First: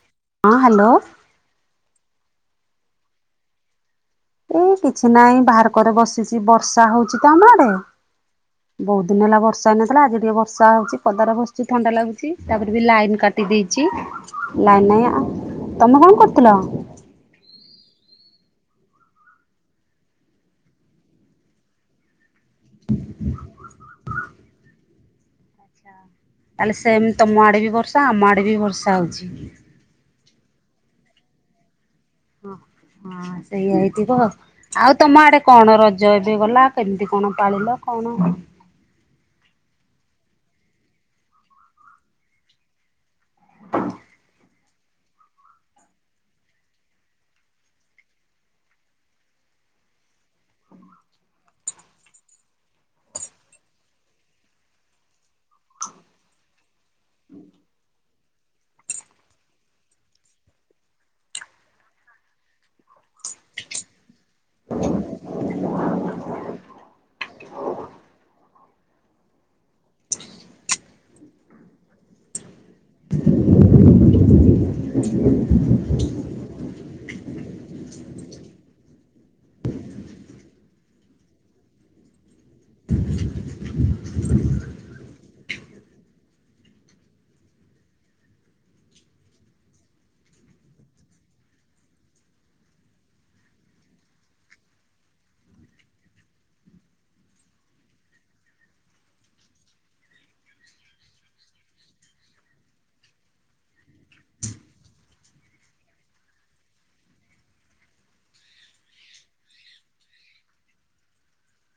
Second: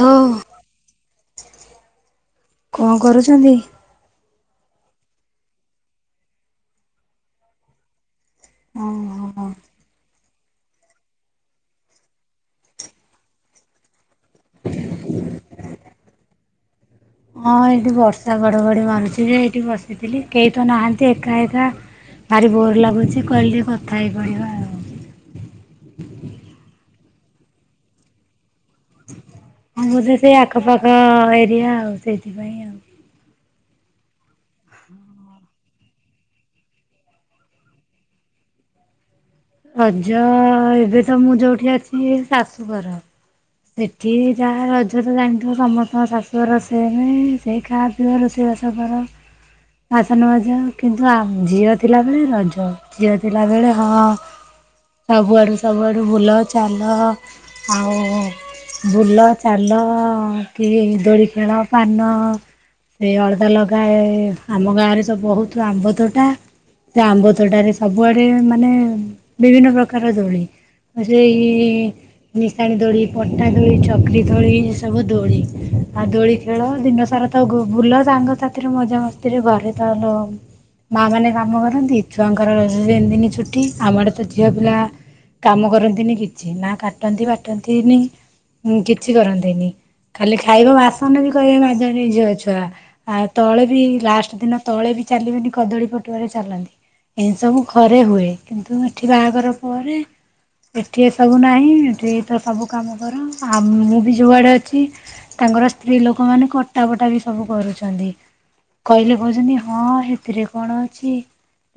Hello ହଁ hello. କଣ କରୁଛନ୍ତି? ଏଇ କିଛି ନାହିଁ ବାହାର କରେ ବସିଛି ବର୍ଷା ହଉଛି ତ ଆମ ଆଡେ। ବହୁତ ଦିନ ହେଲା ଓହୋ। ବର୍ଷ ସା ହେଇନଥିଲା ଆଜି ଟିକେ ବର୍ଷା ହଉଛି ପଦାରେ ବସିଛି ଥଣ୍ଡା ଲାଗୁଛି ତାପରେ ବି ଲାଇନ କାଟି ଦେଇଛି। ଲାଇନ ନାହିଁ ଆ ତମେ କଣ କରୁଥିଲ? ହଁ ଏଇଠି ବର୍ଷା, ଘଡ଼ଘଡ଼ି ମାରୁଛି ଯେ ଏଇଠି ବସିଥିଲି କେହି ତ ନାହାନ୍ତି ଏକା ଏକା। ଭାରି ବୋର୍ ଲାଗୁଛି କହିଲି ଟିକେ କଥା ହେଇପଡିବା ଆଉ। ଆଚ୍ଛା। ତାହେଲେ ସେମ ତମ ଆଡେ ବି ବର୍ଷା ଆମ ଆଡେ ବି ବର୍ଷା ହଉଛି। ହଁ ବୋଧେ ସେ ଆଖପାଖ ଏରିଆ ଆଉ ସେଇଥିପାଇଁ ଆଉ। ହଁ ସେଇୟା ହେଇଥିବ। ଆଉ ତମ ଆଡେ କଣ? ରଜ ଏବେ ଗଲା, କେମିତି କଣ ପାଳିଲ କଣ? ରଜ ଏବେ ତ ମୁଁ ଯୋଉଠି ଅଛି ଶାଶୁଘର। ସେଠି ଯାହା ରଜ ତ ଜାଣିଥିବ ସମସ୍ତଙ୍କ ଶାଶୁ ରୋଷେଇହିଁ ସେଇ ଖା [unintelligible] ରୋଷେଇ ବାସ କର। ବାସନ ମାଜ କିନ୍ତୁ ଆ ଝିଅ ଥିଲାବେଳେ ରଜ ଝିଅ ଥିଲାବେଳେ ହଁ ସବୁଆଡୁ ସବୁଆଡୁ ବୁଲ ଚାଲ ଆଉ ବୁଲ ଚାଲ କି ଦୋଳି ଖେଳ, ପାନ ସେଇ ଅଳତା ଲଗାଏ। ଆମ ଗାଁ ରେ ସେ ବହୁତ ଆମ୍ବ ତୋଟା ସେ ଆମ୍ବ ତୋଟାରେ ସବୁଆଡେ ମାନେ ବିଭିନ୍ନ ପ୍ରକାର ଦୋଳି ଆ ସେଇ ନିଶାଣି ଦୋଳି, ପଟା ଦୋଳି, ଚକ୍ରି ଦୋଳି ଏ ସବୁ ଦୋଳି ଆଉ ଦୋଳି ଖେଳ ଦିନ ସାରା ତ ଗୋ ବୁଲ ସାଙ୍ଗସାଥିରେ ମଜାମସ୍ତିରେ ଘରେ ତ [unintelligible] ମା ମାନେ କାମ କରନ୍ତି, ଛୁଆଙ୍କର ଯେନଦିନି ଛୁଟି ଆମ ଆଡେ ତ ଝିଅ ପିଲା କାମ କରନ୍ତିନି କିଛି, ନା କାଟନ୍ତି ବାଟନ୍ତି ନି। ହୁଁ କିଛି କରନ୍ତିନି, ଖାଲି ଖାଇବେ ବାସନ ବି କରିବେ [unintelligible] ଝିଅ ଛୁଆ। ଆଉ ତଳେ ବି ଲାଷ୍ଟ ଦିନ ତଳେ ବି ଚାଲିବେନି କଦଳୀ ପଟୁଆରେ ଚାଲନ୍ତି। ଏ ସବୁ ଘରେ ହୁଏ କିନ୍ତୁ ଏଠି ବାହାଘର ପରେ ଏଠି ଏ ସବୁ ନାହିଁ। ଏଠି ତ ସବୁ କାମ କର ଆଉ ମୁଁ ବି ଯୁଆଡ଼େ ଅଛି ତାଙ୍କର ସ୍ତ୍ରୀ ଲୋକମାନେ କଟା ବଟା ବି ସବୁ କରୁଛନ୍ତି। କହିଲେ କହୁଛନ୍ତି, ହଁ ହେଥିରେ କଣ ଅଛି?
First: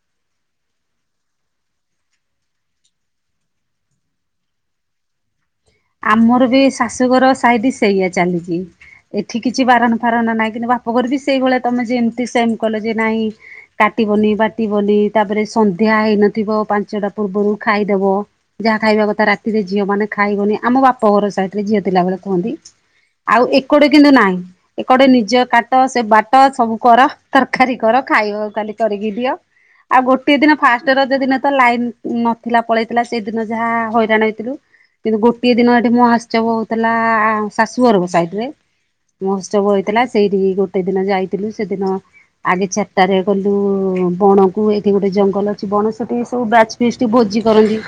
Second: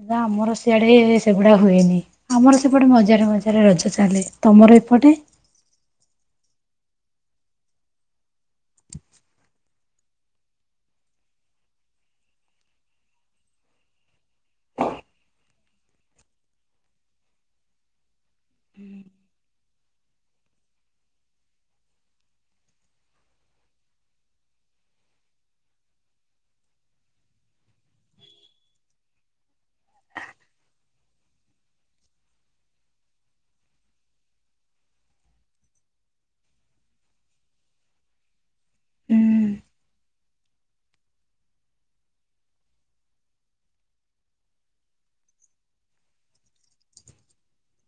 ଗାଁ ଆମର ସିଆଡେ ସେଗୁଡା ହୁଏନି। ଆମର ସେପଟେ ମଜାରେ ମଜାରେ ରଜ ଚାଲେ। ତମର ଏପଟେ? ଆମର ବି ଶାଶୁଘର ସାଇଡ ସେଇଆ ଚାଲିଛି। ଏଠି କିଛି ବାରଣ ବାରଣ ନାଇଁ କିନ୍ତୁ ବାପଘର ବି ସେଇଭଳିଆ ତମେ ଯେମତି ସେମ କହିଲ ଯେ ନାଇଁ କାଟିବନି, ବାଟିବନି ତାପରେ ସନ୍ଧ୍ୟା ହେଇନଥିବ ପାଞ୍ଚଟା ପୂର୍ବରୁ ଖାଇଦେବ। ଯାହା ଖାଇବା କଥା ରାତିରେ ଝିଅ ମାନେ ଖାଇବନି। ଆମ ବାପ ଘର ସାଇଡ ରେ ଝିଅ ଥିଲାବେଳେ କୁହନ୍ତି। ଆଉ ଏକୋଡେ କିନ୍ତୁ ନାହିଁ। ଏ କୋଡେ ନିଜ କାଟ, ସେ ବାଟ, ସବୁ କର, ତରକାରୀ କର ଖାଇବ ଖାଲି କରିକି ଦିଅ। ଆଉ ଗୋଟିଏ ଦିନ ଫାଷ୍ଟ ରଜ ଦିନ ତ ଲାଇନ ନଥିଲା ପଳେଇଥିଲା ସେ ଦିନ ଯାହା ହଇରାଣ ହେଇଥିଲୁ। କିନ୍ତୁ ଗୋଟିଏ ଦିନ ଏଠି ମୋହାତ୍ସବ ହଉଥିଲା ଶାଶୁଘରକୁ ସାଇଡରେ। ହଁ ମହୋତ୍ସବ ହେଇଥିଲା ସେଇଠି ଗୋଟେ ଦିନ ଯାଇଥିଲୁ ସେଦିନ ଆଗେ ଚାରିଟାରେ ଗଲୁ ବଣକୁ ଏଠି ଗୋଟେ ଜଙ୍ଗଲ ଅଛି ବଣ ସେଠି ସବୁ ବ୍ୟାଚ୍ [unintelligible] ଭୋଜି କରନ୍ତି।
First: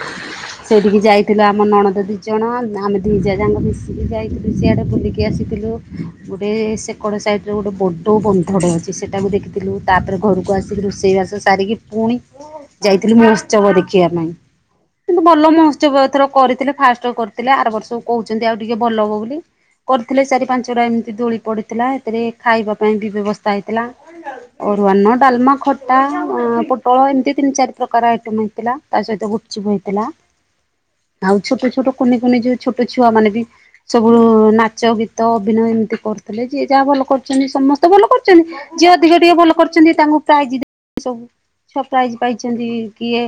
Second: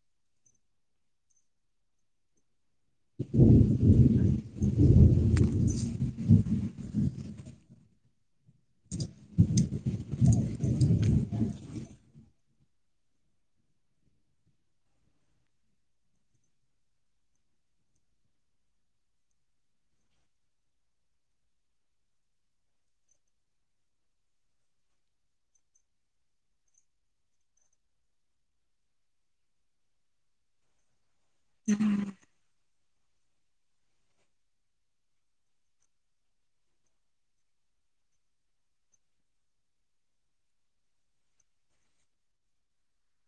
ସେଇଠିକି ଯାଇଥିଲୁ ଆମ ନଣନ୍ଦ ଦି ଜଣ ଆମେ ଦୁଇଜା ଯାକ ମିଶିକି ଯାଇଥିଲୁ ସିଆଡ଼େ ବୁଲିକି ଆସିଥିଲୁ। ଗୋଟେ ସେକଡ ସାଇଡରେ ଗୋଟେ ବଡ ବନ୍ଧଟେ ଅଛି। ସେଟାକୁ ଦେଖିଥିଲୁ ତାପରେ ଘରକୁ ଆସିଥିଲୁ ରୋଷେଇବାସ ସାରିକି ପୁଣି ଯାଇଥିଲୁ ମହୋତ୍ସବ ଦେଖିବା ପାଇଁ। କିନ୍ତୁ ଭଲ ମହୋତ୍ସବ ଏଥର କରିଥିଲେ। ଫାଷ୍ଟ କରିଥିଲେ ଆର ବର୍ଷକୁ କହୁଛନ୍ତି ଆଉ ଟିକେ ଭଲ ହବ ବୋଲି। କରିଥିଲେ ଚାରି ପାଞ୍ଚ ଟା ଏମିତି ଦୋଳି ପଡିଥିଲା। ଏଥିରେ ଖାଇବା ପାଇଁ ବି ବ୍ୟବସ୍ଥା ହେଇଥିଲା। ଅରୁଆନ, ଡାଲମା, ଖଟା, ଅଁ ପୋଟଳ ଏମିତି ତିନି ଚାରି ପ୍ରକାର ଆଇଟମ ହେଇଥିଲା। ତା ସହିତ ଗୁପଚୁପ ହେଇଥିଲା। ଆଉ ଛୋଟ ଛୋଟ କୁନି କୁନି ଯୋଉ ଛୋଟ ଛୁଆ ମାନେ ବି ସବୁୁ ନାଚ ଗୀତ ଅଭିନୟ ଏମ୍ତି କରୁଥିଲେ ଯିଏ ଯା ଭଲ କରୁଚନ୍ତି ସମସ୍ତେ ଭଲ କରୁଚନ୍ତି। ଯିଏ ଅଧିକ ଟିକେ ଭଲ କରିଚନ୍ତି ତାଙ୍କୁ ପ୍ରାଇଜି ଦି [inaudible] ସବୁ ପ୍ରାଇଜି ପାଇଚନ୍ତି କିଏ।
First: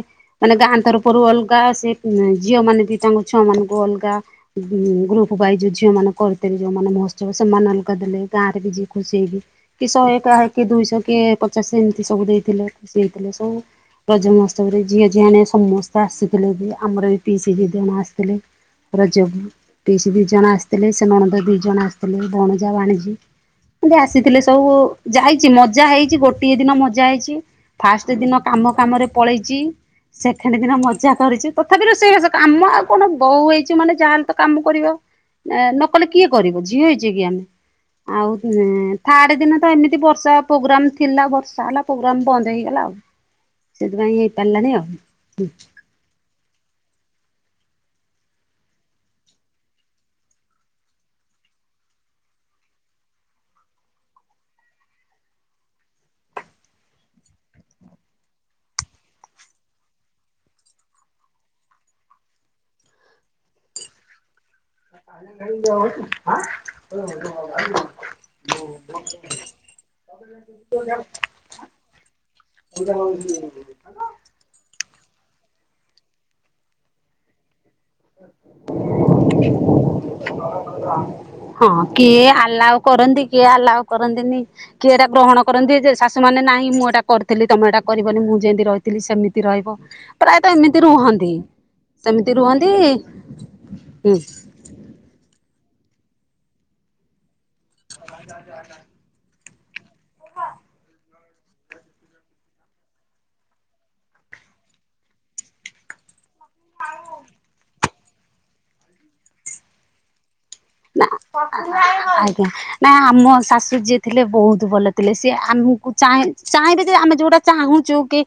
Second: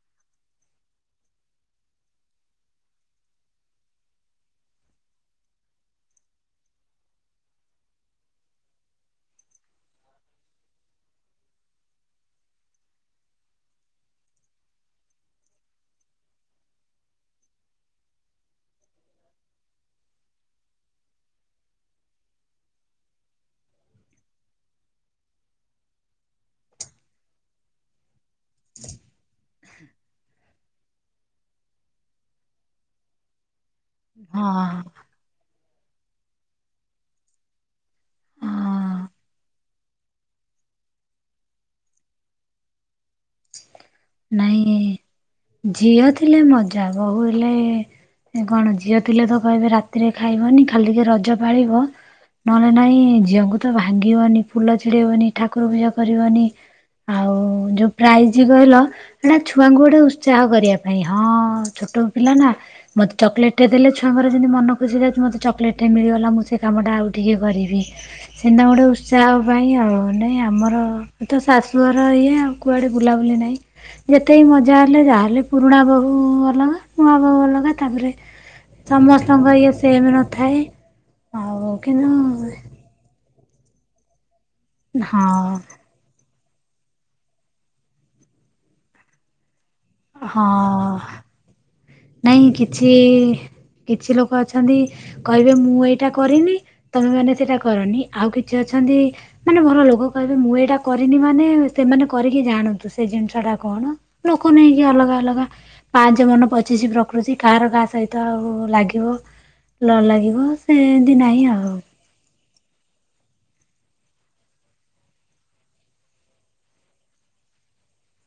ମାନେ ଗାଁ ତରଫରୁ ଅଲ୍ଗା ସେ [unintelligible] ଝିଅ ମାନେ ବି ତାଙ୍କ ଛୁଆ ମାନଙ୍କୁ ଅଲ୍ଗା [unintelligible] ଗ୍ରୁପ ୱାଇଜ୍ ଝିଅ ମାନେ କରିଥି ଯୋଉମାନେ ମହୋତ୍ସବ ସେମାନେ ଅଲ୍ଗା ଦେଲେ ଗାଁରେ ବି ଯିଏ ଖୁସି ହେଇକି କି ଶହେ ପା କି ଦୁଇଶ କି ପଚାଶେ ଏମିତି ସବୁ ଦେଇଥିଲେ ଖୁସି ହେଇଥିଲେ ସବୁ। ରଜ ମହୋତ୍ସବରେ ଝିଅ ଝିଆଣେ ସମସ୍ତେ ଆସିଥିଲେ ବି ଆମର ଏଇ ପିଇସି ଦି ଦଣ ଆସ୍ ଥିଲେ ରଜ ବୁ ପିଇସି ଦି ଜଣ ଆସିଥିଲେ ସେ ନଣନ୍ଦ ଦି ଜଣ ଆସିଥିଲେ ବଣଜା ବାଣିଜି। କିନ୍ତୁ ଆସିଥିଲେ ସବୁ ଯାଇଚି ମଜା ହେଇଚି ଗୋଟିଏ ଦିନ ମଜା ହେଇଚି। ଫାଷ୍ଟ ଦିନ କାମ କାମରେ ପଳେଇଚି ସେଖ୍ ଖେଣ୍ଡ ଦିନ ମଜା କରିଚୁ ତଥାପି ରୋଷେଇ ବାସ କାମ ଆଉ କଣ ବୋଉ ହେଇଚୁ ମାନେ ଯା ହେଲେ ତ କାମ କରିବ। ଏଁ ନ କଲେ କିଏ କରିବ ଝିଅ ହେଇଚେ କି ଆମେ। ଆଉ ହଁ ଏଁ ଥାର୍ଡ ଦିନ ତ ଏମିତି ବର୍ଷା ପୋଗ୍ରାମ୍ ଥିଲା ବର୍ଷା ହେଲା। ପୋଗ୍ରାମ୍ ବନ୍ଦ ହେଇଗଲା ଆଉ ସେଥିପାଇଁ ହେଇ ପାରିଲାନି ନାଇଁ ଆଉ। ଝିଅ ଥିଲେ ମଜା ବହୁ ହେଲେ ଏ କଣ ଝିଅ ଥିଲେ ତ କହିବେ ରାତିରେ ଖାଇବନି ଖାଲି ଟିକେ ରଜ ପାଳିବ। ନହେଲେ ନାଇଁ ଝିଅଙ୍କୁ ତ ଭାଙ୍ଗିବନି ଫୁଲ ଛିଡେଇବନି ଠାକୁର ପୂଜା କରିବନି। ଆଉ ଯୋ ପ୍ରାଇଜି କହିଲ ଏଟା ଛୁଆଙ୍କୁ ଗୋଟେ ଉତ୍ସାହ କରିଆ ପାଇଁ ହଁ ଛୋଟ ପିଲା ନା ମତ୍ ଚକଲେଟ୍ ଟେ ଦେଲେ ଛୁଆଙ୍କର ଯେନ୍ତି ମନ ଖୁସି ଲାଗୁଚି ମୋତେ ଚକଲେଟ୍ ଟେ ମିଳିଗଲା ମୁଁ ସେ କାମଟା ଆଉ ଟିକେ କରିବି। ସେନ୍ଦା ଗୋଟେ ଉତ୍ସାହ ପାଇଁ ଆଉ ନାଇଁ ଆମର ତ ଶାଶୁଘର ଏଇଆ ଆଉ। କୁଆଡ଼େ ବୁଲାବୁଲି ନାଇଁ। ଯେତେ ମଜା ହେଲେ ଯା ହେଲେ ପୁରୁଣା ବୋହୁ ଅଲଗା ନୂଆ ବୋହୁ ଅଲଗା। ତାପରେ ସମସ୍ତଙ୍କର ଇଏ ସେମ୍ ନଥାଏ ହଁ ଆଉ କିନ୍ତୁ କିଏ ଆଲାଉ କରନ୍ତି କିଏ ଆଲାଓ କରନ୍ତିନି କିଏ ଏଟା ଗ୍ରହଣ ହଁ କରନ୍ତି ଯେ ଶାଶ୍ ସେମାନେ ନାଇଁ ମୁଁ ଏଇଟା କରିଥିଲି ତମେ ଏଇଟା କରିବନି ମୁଁ ଯେନ୍ତି ରହିଥିଲି ସେମିତି ରହିବ। ପ୍ରାୟତ ହଁ ଏମିତି ରୁହନ୍ତି ସେମିତି ରୁହନ୍ ଛି କିଛି ଲୋକ ଅଛନ୍ତି କହିବେ ମୁଁ ଏଇଟା କରିନି ତମେ ମାନେ ସେଟା କରନି ଆଉ କିଛି ଅଛନ୍ତି ମାନେ ଭଲ ଲୋକ କହିବେ ମୁଁ ଏଇଟା କରିନି ମାନେ ସେମାନେ କରିକି ଜାଣନ୍ତୁ ସେ ଜିନିଷ ଟା କଣ? ଲୋକ ନେଇକି ଅଲଗା ଅଲଗା ପାଞ୍ଚ ମନ ପଚିଶି ପ୍ରକୃତି କାହାର କାହା ସହି ତ ଆଉ ଲାଗିବ ଲ ଲାଗିବ। ନା ସେମିତି ନାହିଁ ଆଉ [unintelligible] ଆଜ୍ଞା। ନାଇ ଆମ ଶାଶୁ ଯିଏ ଥିଲେ ବହୁତୁ ଭଲ ଥିଲେ ସିଏ ଆମକୁ ଚାଁ ଚାଇଁବେ ଯେ ଆମେ ଯୋଉଟା ଚାହୁଁଚୁ କି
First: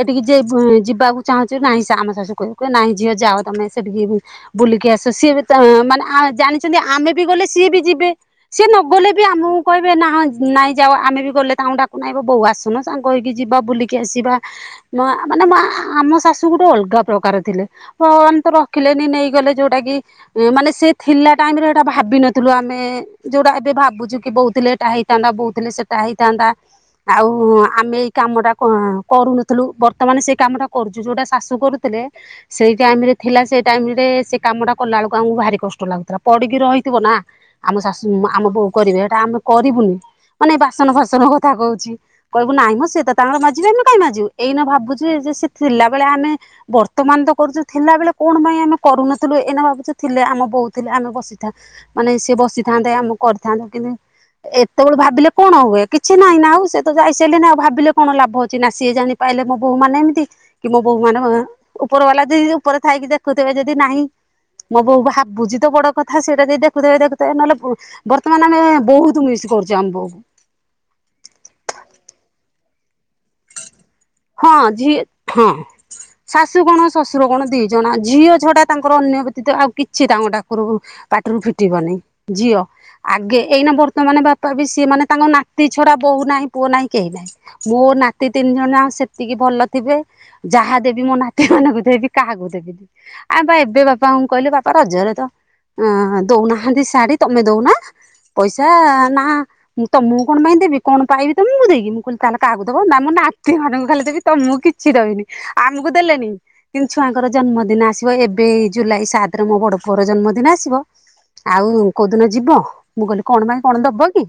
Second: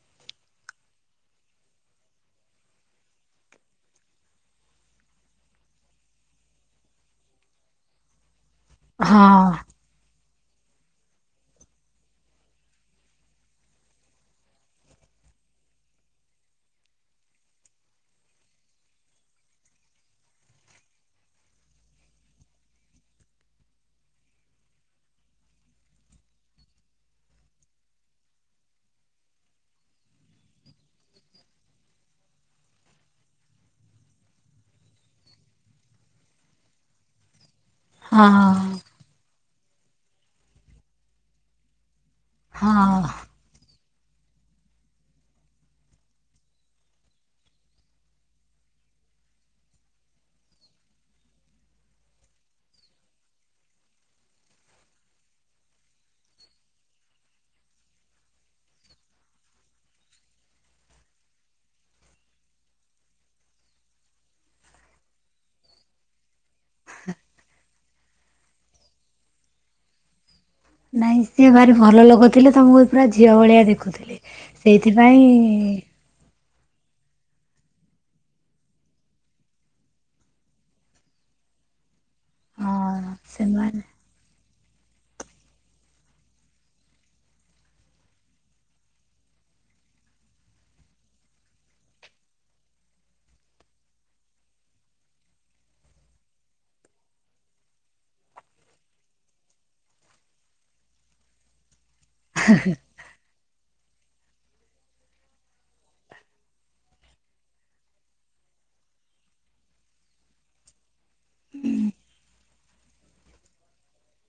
ଏଠିକି ଯେ [unintelligible] ଯିବାକୁ ଚାହୁଁଚୁ ନାହିଁ ସା ଆମ ଶାଶୁ କହିବ [unintelligible] ନାହିଁ ଝିଅ ଯାଅ ତମେ ସେଠିକି ବୁ ବୁଲିକି ଆସ ସିଏ ବି ଚାଁ ମାନେ ଆଁ ଜାଣି ଚନ୍ତି ଆମେ ବି ଗଲେ ସିଏ ବି ଯିବେ ସିଏ ନ ଗଲେ ବି ହଁ ଆମକୁ କହି ଏବେ ନାହଁ ନାଇଁ ଯାଅ ଆମେ ବି ଗଲେ ତାଙ୍କୁ ଡାକୁନା [unintelligible] ବୋଉ ଆସୁନ ସାଙ୍ଗ ହେଇକି ଯିବା ବୁଲିକି ଆସିବା। ମା ମାନେ ମା ଆମ ଶାଶୁ ଗୋଟେ ଅଲ୍ଗା ପ୍ରକାର ଥିଲେ। ଭଗବାନ୍ ତ ରଖିଲେନି ନେଇଗଲେ ଯୋଉଟା କି ଏଁ ମାନେ ସେ ଥିଲା ଟାଇମ୍ ରେ ଏଇଟା ଭାବିନଥିଲୁ ଆମେ ଯୋଉଟା ଏବେ ଭାବୁଚୁ କି ବୋଉ ଥିଲେ ଏଟା ହେଇଥାନ୍ତା ବୋଉ ଥିଲେ ସେଟା ହେଇଥାନ୍ତା। ଆଉ ଆମେ ଏଇ କାମ ଟା କଁ କରୁନଥୁଲୁ ବର୍ତ୍ତମାନ ସେଇ କାମ ଟା କରୁଚୁ ଯୋଉଟା ଶାଶୁ କରୁ ସେଇ ଟାଇମ୍ ରେ ଥିଲା ସେଇ ଟାଇମ୍ ରେ ସେ କାମ ଟା କଲା ବେଳକୁ ଆମକୁ ଭାରି କଷ୍ଟ ଲାଗୁଥିଲା। ପଡ଼ିକି ରହିଥିବ ନା ଆମ ଶାଶୁ ଆମ ବହୁ ହଁ କରିବେ ଏଇଟା ଆମେ କରିବୁନି ମାନେ ବାସନ ଫାସନ କଥା କହୁଚି। କହିବୁ ନାଇଁ ମ ସେ ହଁ ତ ତାଙ୍କର ମାଜିବେ ଏମି କାଇଁ ମାଜିବୁ ଏଇ ନ ଭାବୁ ଯେ ସେ ଥିଲାବେଳେ ଆମେ ବର୍ତ୍ତମାନ ତ କରୁଛୁ ଥିଲାବେଳେ କଣ ପାଇଁ ଆମେ କରୁନଥିଲୁ ଏଇନା ଭାବୁଛୁ ଥିଲେ ଆମ ବୋଉଥିଲେ ଆମେ ଥା ମାନେ ସେ ବସିଥାନ୍ତେ ଆମକୁ କରିଥାନ୍ତେ କିନ୍ତୁ ଏତେବେଳ ଭାବିଲେ କଣ ହୁଏ କିଛି ନାହିଁ ନା ଆଉ ସେ ତ ଯାଇସାରିଲେ ନା ଆଉ ଭାବିଲେ କଣ ଲାଭ ଅଛି ନା ସିଏ ଜା ପାଇଲେ ମୋ ବୋହୁ ମାନ ଏମିତି କି ମୋ ବୋହୂ ମାନେ ଉପର ବାଲା ଯଦି ଉପରେ ଥାଇକି ଦେଖୁଥିବେ ଯଦି ନାହିଁ ମଁ ବୋହୂ ଭାବୁଚି ତ ବଡ କଥା ସେଇଟା ଯଦି ଦେଖୁଥିବ ଦେଖୁଥିବେ ନହେଲେ ବର୍ତ୍ତମାନ ଆମେ ବହୁତ ମିସ୍ କରୁଛୁ ଆମ୍ବକୁ ନାଇଁ ସିଏ ଭାରି ଭଲ ଲୋଗୋଥିଲେ ତମକୁ ପୁରା ଝିଅ ଭଳିଆ ଦେଖୁଥିଲେ। ହଁ ଝି- ସେଇଥିପାଇଁ ହଁ ହଁ। ଶାଶୁ କଣ ଶ୍ୱଶୁର କଣ ଦି ଜଣ ଝିଅ ଛଡା ତାଙ୍କର ଅନ୍ୟ ବ୍ୟତୀତ ଆଉ କିଛି ତାଙ୍କ ଡାକରକୁ ପାଟିରୁ ଫିଟିବନି ଝିଅ ହଁ ଆଗେ ଏଇ ସେମାନେ ନମ୍ବର ତ ମାନେ ବାପା ବି ସିଏ ମାନେ ତାଙ୍କ ନାତି ଛଡା ବୋହୂ ନାହିଁ ପୁଅ ନାହିଁ କେହି ନାହିଁ। ମୋ ନାତି ତିନି ଜଣଯାଙ୍କ ସେ ତିକି ଭଲ ଥିବେ ଯାହା ଦେବି ମୋ ନାତି ମାନଙ୍କୁ ଦେବି କାହାକୁ ଦେବିି। ଆ ବା ଏବେ ବାପାଙ୍କୁ କହିଲି ବାପା ରଜରେ ତ ଉଁ ଦଉନାହାନ୍ତି ଶାଢ଼ୀ ତମେ ଦଉନା? ପଇସା ନା ମୁଁ ତମକୁ କଣ ପାଇଁ ଦେବି କଣ ପାଇବି ତମକୁ ଦେଇକି? ମୁଁ କଇଲି ତାହେଲେ କାହାକୁ ଦବ? ନା ମୁଁ ନାତି ମାନଙ୍କୁ ଖାଲି ଦେବି ତମକୁ କିଛି ଦେବନି ଆମକୁ ଦେଲେନି କିନ୍ତୁ ଛୁଆଙ୍କର ଜନ୍ମଦିନ ଆସିବ ଏବେ ଜୁଲାଇ ସାତ୍ ରେ ମୋ ବଡ ପୁଅର ଜନ୍ମଦିନ ଆସିବ ଆଉ କୋଉଦିନ ଯିବ? ମୁଁ କହିଲି କଣ ପାଇଁ କଣ ଦବ କି?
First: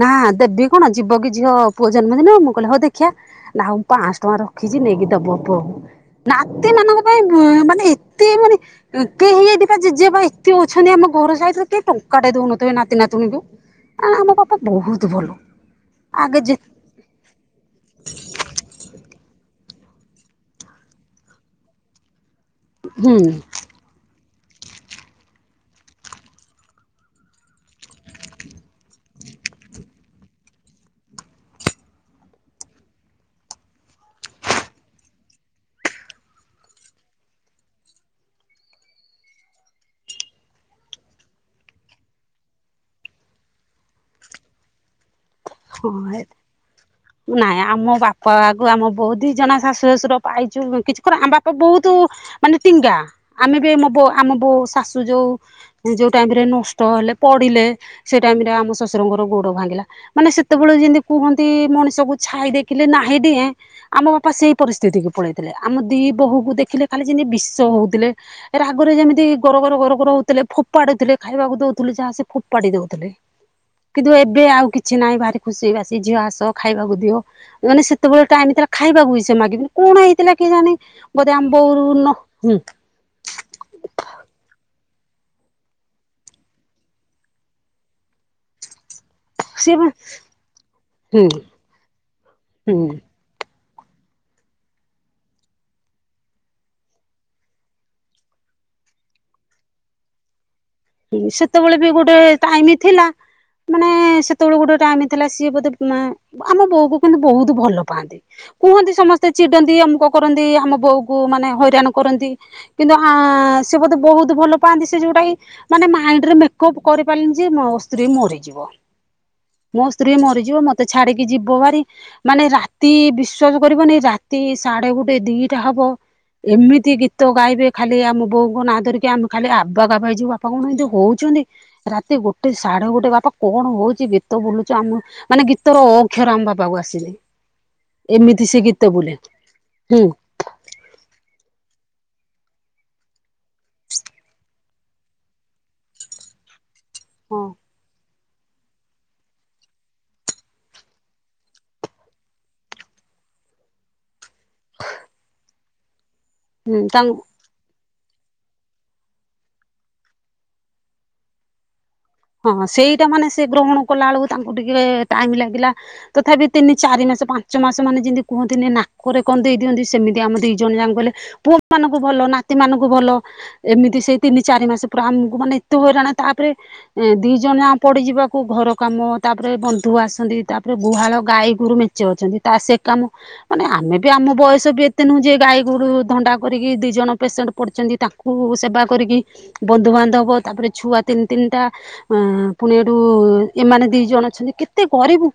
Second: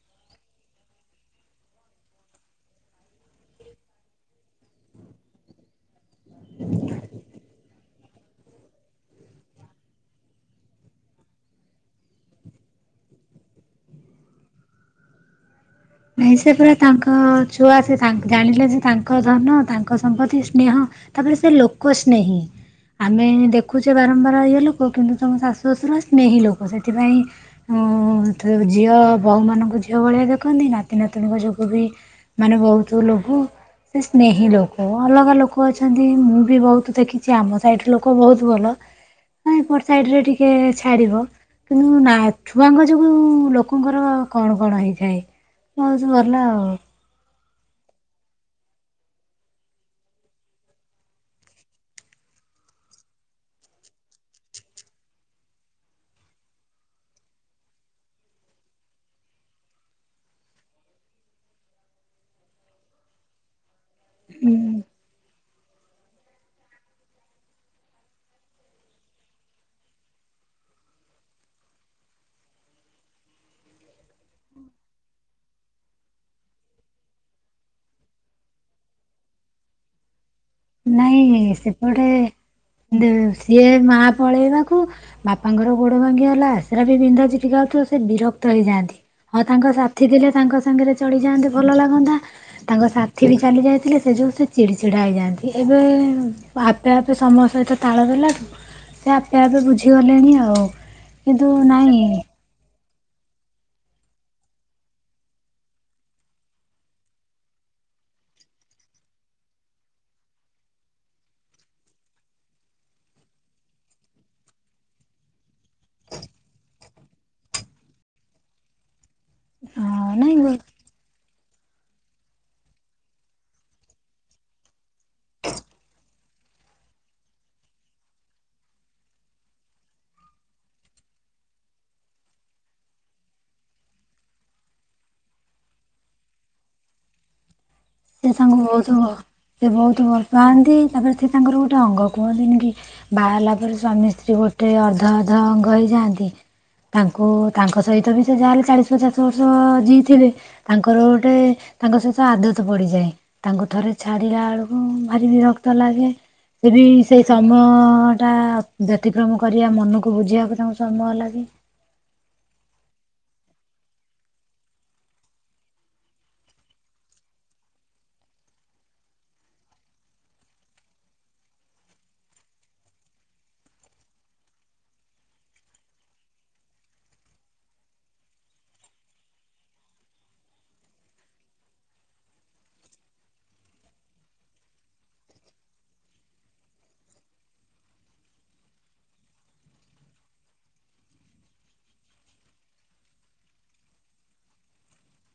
ନା ଦେବି କଣ ଯିବ କି ଝିଅ ପୁଅ ଜନ୍ମଦିନ କୁ? ମୁଁ କହିଲେ ହଉ ଦେଖିଆ ନା ଆଉ ପାନ୍ସ ଟଙ୍କା ରଖିଛି ନେଇକି ଦବ ପୁଅକୁ। ନାତି ମାନଙ୍କ ପାଇଁ ମାନେ ଏତେ ମାନେ କେହି ଏଠିପା ଜେଜେ ବାପା ଏତେ ଅଛନ୍ତି ଆମ ଘର ସାଇଟ୍ ରେ କେହି ଟଙ୍କା ଟା ଦଉନଥିବେ ନାତିନାତୁଣୀକୁ। ଆ ଆମ ବାପା ବହୁତ୍ ଭଲ। ନାଇଁ ଆଗେ ସେ ଯେ ପୁରା ତାଙ୍କ ଛୁଆ ସେ ତା-ଜାଣିଲେ ସେ ତାଙ୍କ ଧନ ତାଙ୍କ ଙ୍କ ସମ୍ପତ୍ତି ସ୍ନେହ। ତାପରେ ସେ ଲୋକ ସ୍ନେହି। ହୁଁ ଆମେ ଦେ ଖୁଛେ ବାରମ୍ବାର ଇଏ ଲୋକ କିନ୍ତୁ ତମ ଶାଶୁ ଶ୍ୱଶୁର ସ୍ନେହୀ ଲୋକ ସେଥିପାଇଁ ଉ ତ ଝିଅ ବୋହୂ ମାନଙ୍କୁ ଝିଅ ଭଳିଆ ଦେଖନ୍ତି ନାତି ନତିୁଣୀଙ୍କ ଯୋଗୁ ବି ମାନେ ବହୁତୁ ଲୋଭ ସେ ସ୍ନେହୀ ଲୋକ। ଅଲଗା ଲୋକ ଅଛନ୍ତି ମୁଁ ବି ବହୁତ ଦେଖିଛି ଆମ ସାଇଟ୍ ଲୋକ ବହୁତ ଭଲ ହଁ ଏପଟ୍ ସାଇଟ୍ ରେ ଟିକେ ଛାଡିବ। କିନ୍ତୁ ନା ଛୁଆଙ୍କ ଯୋଗୁଁ ଲୋକଙ୍କର କଣ କଣ ହେଇଥାଏ। ହଁ ବହୁତ ଏ। ଭଲ ଆଉ ନାଇଁ ଆମ ବାପା ଆଗକୁ ଆମେ ବହୁ ଦି ଜଣ ଶାଶୁର ଶ୍ୱଶୁର ପାଇଛୁ କିଛି କ ଆମ ବାପା ବହୁତୁ ମାନେ ଟିଙ୍ଗା ଆମେ ବି ଏ ମବ-ଆମ ବୋଉ ଶାଶୁ ଯୋଉ ଯୋଉ ଟାଇମ୍ ରେ ନଷ୍ଟ ହେଲେ ପଡିଲେ ସେ ଟାଇମ୍ ରେ ଆମ ଶଶୁରଙ୍ଗର ଗୋଡ ଭାଙ୍ଗିଲା ମାନେ ସେତେବେଳେ ଯେମିତି କୁହନ୍ତି ମଣିଷକୁ ଛାଇ ଦେଖିଲେ ନାହି ଡିଏଁ ଆମ ବାପା ସେଇ ପରିସ୍ଥିତିକୁ ପଳେଇଥିଲେ, ଆମ ଦି ବୋହୂ କୁ ଦେଖିଲେ ଖାଲି ଯେମିତି ବିଷ ହଉଥିଲେ। ଏ ରାଗରେ ଯେମିତି ଗର ଗର ଗରଗର ହଉଥିଲେ ଫୋପାଡୁଥିଲେ ଖାଇବାକୁ ଦଉଥିଲୁ ଯାହା ସେ ଫୋପାଡି ଦଉଥିଲେ। କିନ୍ତୁ ଏବେ ଆଉ କିଛି ନାହିଁ ଭାରି ଖୁସି ବାସି ଝିଅ ଆସ ଖାଇବାକୁ ଦିଅ। ମାନେ ସେତେବେଳେ ଟାଇମ୍ ତା ଖାଇବାକୁବି ସେ ମାଗିବି କଣ ଏ ଥିଲା କେଜାଣି ବୋଧେ ଆମ ବୋଉ ନ ହୁଁ ଦିନ ସିଏ ମା ପଳେଇବାକୁ ବାପାଙ୍କର ଗୋଡ ଭାଙ୍ଗି ଗଲା ସେରା ବି ବିନ୍ଧା ଛିଟିକା ହଉଥିବ ସେ ବିରକ୍ତ ହେଇଯାଆନ୍ତି। ହଁ ତାଙ୍କ ସିଏ ସାଥି ଥିଲେ ତାଙ୍କ ସାଙ୍ଗରେ ହୁଁ ଚଳିଯାଆନ୍ତେ ଭଲ ଲାଗନ୍ତା। ହୁଁ ତାଙ୍କ ସା ଥିବି ଚାଲି ଯାଇଥିଲେ ସେ ଯେଉଁ ସେ ଚିଡି ଚିଡା ହୋଇଯାଆନ୍ତି। ଏବେ ଆପେ ଆପେ ସମୟ ସହିତ ତାଳ ଦେଲାଠୁ ସେ ଆପେ ଆପେ ତ ବୁଝିଗଲେଣି ଆଉ। ହୁଁ କିନ୍ତୁ ସେତେବେଳେ ବି ନାଇଁ ଗୋଟେ ଟାଇମ ଥିଲା। ମାନେ ସେତେବେଳେ ଗୋଟେ ଟାଇମ ଥିଲା ସିଏ ବୋଧେ ଆମ ବୋଉ କୁ କିନ୍ତୁ ବହୁତ ଭଲ ପାଆନ୍ତି। କୁହନ୍ତି ସମସ୍ତେ ଚିଡନ୍ତି ଅମୁକ କରନ୍ତି ଆମ ବୋଉ କୁ ମାନେ ହଇରାଣ କରନ୍ତି। କିନ୍ତୁ ଆଁ ସେ ବୋଧେ ବହୁତ ଭଲ ପାଆନ୍ତି ସେ ଯୋଉଟା କି ମାନେ ମାଇଣ୍ଡ ରେ ମେକଅପ୍ କରିପାରିଲେନି ଯେ ମୋ ସ୍ତ୍ରୀ ମରିଯିବ। ମୋ ହଁ ସ୍ତ୍ରୀ ନାଇଁ ବ- ମରିଯିବ ମତେ ଛାଡିକି ଯିବ ଭାରି ମାନେ ରାତି ବିଶ୍ଵାସ କରିବନି ରାତି ସାଢେ ଗୋଟେ ଦିଟା ହବ ଏମିତି ଗୀତ ଗାଇବେ ଖାଲି ଆମ ବୋଉଙ୍କ ନାଁ ଧରିକି ଆମେ ଖାଲି ଆବା କାବା ହେଇଯିବୁଆଉ। ବାପା କଣ ଏଉ ହଉଛନ୍ତି ରାତି ଗୋଟେ ସାଢେ ଗୋଟେ ବାପା କଣ ହଉଛି ଗୀତ ବୁଲୁଛ ଆମ। ମାନେ ଗୀତର ଅ ଅକ୍ଷର ଆମ ବାପାକୁ ଆସିନି। ସେ ଏମିତି ତାଙ୍କୁ ଗୀତ ବହୁତ ବୁଲେ ସେ ହୁଁ ବହୁତ ଭଲ। ପାଆନ୍ତି ତାପରେ ସେ ତାଙ୍କର ଗୋଟେ ଅଙ୍ଗ କୁହନ୍ତିନି କି। ବାହାହେଲା ପରେ ସ୍ୱାମୀ ସ୍ତ୍ରୀ ଗୋଟେ ଅର୍ଧ ଅର୍ଧ ଅଙ୍ଗ ହେଇଯାଆନ୍ତି। ତାଙ୍କୁ ହୁଁ ତାଙ୍କ ସହିତ ବି ଯାହାଲେ ଚାଳିଶ ପଚାଶ ବର୍ଷ ଯିଇଁ ଥିଲେ ତାଙ୍କର ଗୋଟେ ତାଙ୍କ ସହିତ ଆଦତ ତ ବଢ଼ିଯାଏ ତାଙ୍କୁ ଥରେ ଛାଡିଲା ବେଳକୁ ଭାରି ବିରକ୍ତ ଲାଗେ ସେ ବି ତାଙ୍କ ସେ ସମୟଟା ବ୍ୟତିକ୍ରମ କରିବା ମନକୁ ବୁଝିବାକୁ ତାଙ୍କୁ ସମୟ ଲାଗେ। ହଁ ସେଇଟା ମାନେ ସେ ଗ୍ରହଣ କଲା ବେଳକୁ ତାଙ୍କୁ ଟିକେ ଟାଇମ ଲାଗିଲା। ତଥାପି ତିନି ଚାରି ମାସ ପାଞ୍ଚ ମାସ ମାନେ ଯେମିତି କୁହନ୍ତିନି ନାକରେ କନ୍ଦେଇ ଦିଅନ୍ତି, ସେମିତି ଆମ ଦି ଜଣ ଯାକ କହିଲେ ପୁଅ ମାନଙ୍କୁ ଭଲ ନାତି ମାନଙ୍କୁ ଭଲ। ଏମିତି ସେଇ ତିନି ଚାରି ମାସ ପୁରା ଆମକୁ ମାନେ ଏତେ ହଇରାଣ ତାପରେ ଦି ଜଣ ଯାକ ପଡିଯିବାକୁ ଘର କାମ ତାପରେ ବନ୍ଧୁ ଆସନ୍ତି ତାପରେ ଗୁହାଳ ଗାଈ ଗୋରୁ ମେ ମେ ଞ୍ଚେ ଅଛନ୍ତି ତାର ସେ କାମ। ମାନେ ଆମେ ବି ଆମ ବୟସ ବି ଏତେ ନୁହଁ ଯେ ଗାଈ ଗୋରୁ ଧନ୍ଧା କରିକି ଦି ଜଣ ପେସେଣ୍ଟ ପଡିଛନ୍ତି ତାଙ୍କୁ ଗୋରୁ ସେବା କରିକି ବନ୍ଧୁବାନ୍ଧବ ତାପରେ ଛୁଆ ତିନି ତିନିଟା। ଏଁ ପୁଣି ଏଠୁ ଏମାନେ ଦି ଜଣ ଅଛନ୍ତି କେତେ କରିବୁ?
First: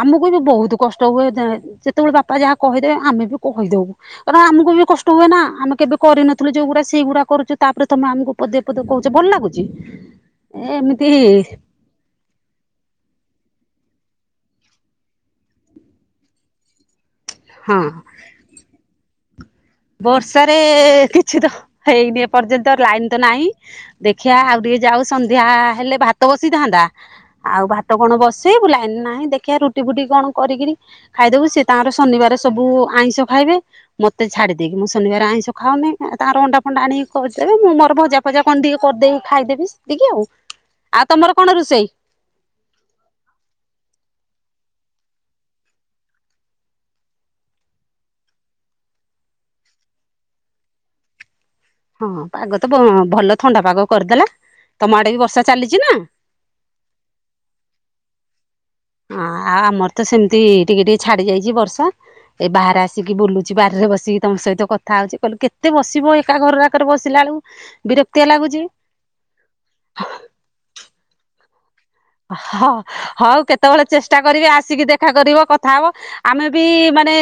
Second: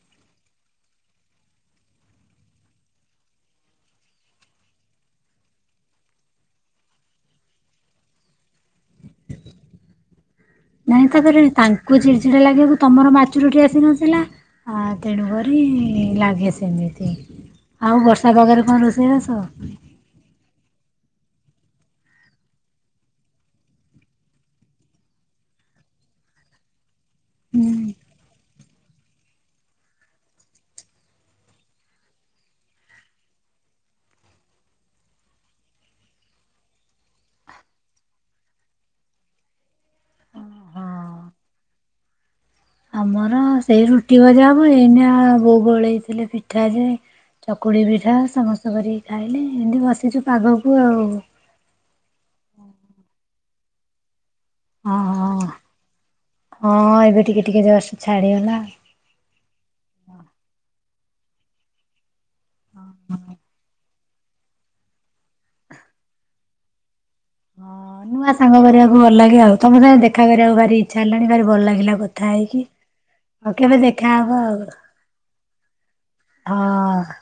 ଆମକୁ ବି ବହୁତ କଷ୍ଟ ହୁଏ ସେତେବେଳେ ବାପା ଯାହା କହିଦେବେ ଆମେ ବି କହିଦେଉୁ। କାରଣ ଆମକୁ ବି କଷ୍ଟ ହୁଏ ନା ଆମେ କେବେ କରିନଥିଲୁ ଯୋଉଗୁରା ସେଇଗୁରା କରୁଚୁ ତାପରେ ତମେ ଆମକୁ ପଦିଏ ପଦିଏ କହୁଛ ଭଲ ଲାଗୁଛି। ନାଇଁ ଏମିତି ତାପରେ ତାଙ୍କୁ ଚିଡି ଚିଡା ଲାଗିବାକୁ ତମର ମାଚୁରଟି ଆସି ନଥିଲା। ଆ ତେଣୁକରି ଲାଗେ ସେମିତି। ହଁ ଆଉ ବର୍ଷା ପାଗରେ କଣ ରୋଷେଇବାସ। ବର୍ଷାରେ କିଛି ତ ହେଇନି ଏପର୍ଯ୍ୟନ୍ତ ଲାଇନ ତ ନାହିଁ। ଦେଖିଆ ଆଉ ଟିକେ ଯାଉ ସନ୍ଧ୍ୟା ହେଲେ ଭାତ ବସିଥାନ୍ତା ଆଉ ହଁ ଭାତ କଣ ବସି ସେ ବୁଲାଇନି ନାହିଁ ଦେଖିବା ରୁଟି ଫୁଟି କଣ କରିକିରି। ଖାଇଦବୁ ସେ ତାଙ୍କର ଶନିବାର ସବୁ ଆଇଁଷ ଖାଇବେ ମତେ ଛାଡ଼ି ଦେଇକି ମୁ ଶନିବାର ଆଇଁଷ ଖାଉନି ତାଙ୍କର ଅଣ୍ଡା ଫଣ୍ଡା ଆଣିକି କରିଦେବେ ମୁଁ ଭଜା ଫଜା କଣ ଟିକେ କି କରିଦେଇି ଖାଇଦେବି। ଏତିକି ଆଉ ଆଉ ତମର କଣ ରୋଷେଇ? ଆମର ହଁ ସେଇ ରୁଟି ଭଜା ହବ ଏଇନା ବୋଉ ଗୋଳେଇଥିଲେ ପିଠା ଯେ ଚକୁଳି ପିଠା ସମସ୍ତ କରିକି ଖାଇଲେ ଏମିତି ବସିଛୁ ପାଗକୁ ଆଉ। ହଁ ପାଗ ତ ବଁ ଭଲ ଥଣ୍ଡା ପାଗ କରିଦେଲା ହଁ ତମ ଆଡେ ବି ବର୍ଷା ଚାଲିଛି ନା? ହଁ ଏବେ ଟିକେ ଟିକେ ଜଷ୍ଟ ଛାଡିଗଲା। ଅଁ ଆଉ ଆମର ତ ସେମତି ଟିକେ ଟିକେ ଛାଡି ଯାଇଛି ବର୍ଷା ଏ ବାହାରେ ଆସିକି ବୁଲୁଛି ବାରିରେ ବସିକି ତମ ସହିତ କ ଥାଉଛି କହିଲୁ କେତେ ବସିବ ଏକା ଘର ଆକରେ ବସିଲା ବଳୁ ହଁ ନୂଆ ସାଙ୍ଗ କରିବାକୁ ଭଲ ଲାଗେ ଆଉ ତମ ସାଙ୍ଗ ଦେଖା କରିବାକୁ ଭାରି ଇଚ୍ଛା ହେଲାଣି ଭାରି ଭଲ ଲାଗିଲା କ ହ ହଉ କେତେବେଳେ ଚେଷ୍ଟା କରିକି ଆଉ। ଆସିକି ଦେଖା କରିବ କଥା ହବ। ଆମେ ବି ହଁ ମାନେ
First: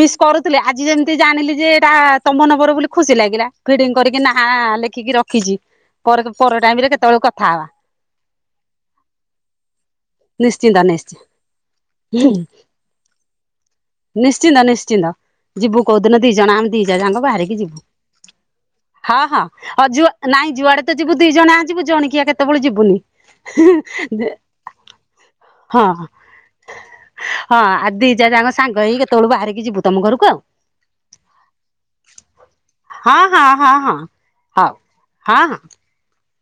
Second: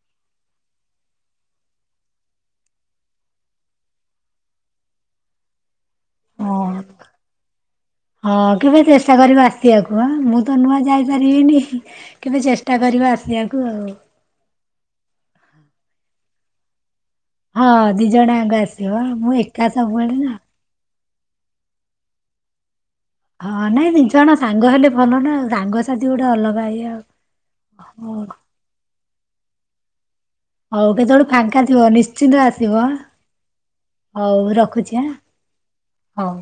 ମିସ୍ କରୁଥିଲି ଆଜି ଯେମିତି ଜାଣିଲି ଯେ ଏଇଟା ତମ ନମ୍ବର ବୋଲି ଖୁସି ଲାଗିଲା ଫିଡିଙ୍ଗି କରିକି ନାହା ଲେଖିକି ର ଖିଛି ପରେ ପର ହଁ। ଟାଇମ୍ ରେ କେତେବେଳୁ କଥା ହବା। ହଁ କେବେ ଚେଷ୍ଟା କରିବା ଆ ସିଆକୁ ଆଁ ମୁଁ ତ ନିଶ୍ଚିନ୍ତ ନୂଆ ଯାଇ ନିଶ୍ଚିନ୍ତ ପାରିବିନି ହୁଁ କେବେ ଚେଷ୍ଟା କରିବ ଆସିଆକୁ ଆଉ। ନିଶ୍ଚିନ୍ତ ନିଶ୍ଚିନ୍ତ ଯିବୁ କୋଉଦିନ ଦି ଜଣ ଆଁ ଦି ଯା ଜାଙ୍କ ବାହାରିକି ହଁ ଯିବୁ ଦି ଜଣ ଆଙ୍କ ଆସିବ ହଁ ମୁଁ ହଁ ଏକା ଅଜୁ ସବୁବେଳେ ନା। ନାଇଁ ଯୁଆଡେ ଯିବୁ ଦି ଜଣ ଆ ଯିବୁ ଜଣିକିଆ କେତେବଳୁ ଯିବୁନି। ହଁ ନାଇଁ ନାଇଁ ଜଣ ସାଙ୍ଗ ହେଲେ ଭଲ ନା ଆଉ ହଁ ରାଙ୍ଗସାଥିୀ ଗୋଟେ ଅଲଗା ଇଏ ଆଉ। ହଁ ଆ ଦି ହଉ ଯା ଯାକ ସାଙ୍ଗ ହେଇ କେତେବେଳୁ ବାହାରିକି ଯିବୁ ତମ ଘରକୁ ଆଉ। ହଉ କେତେବେଳୁ ଫାଙ୍କା ଥିବ ନିଶ୍ଚିନ୍ତ ଆସିବ ଆଁ। ହଁ ହଁ ହଁ ହଁ ହଉ ହଁ ରଖୁଛି ଆଁ ହଁ। ହଉ।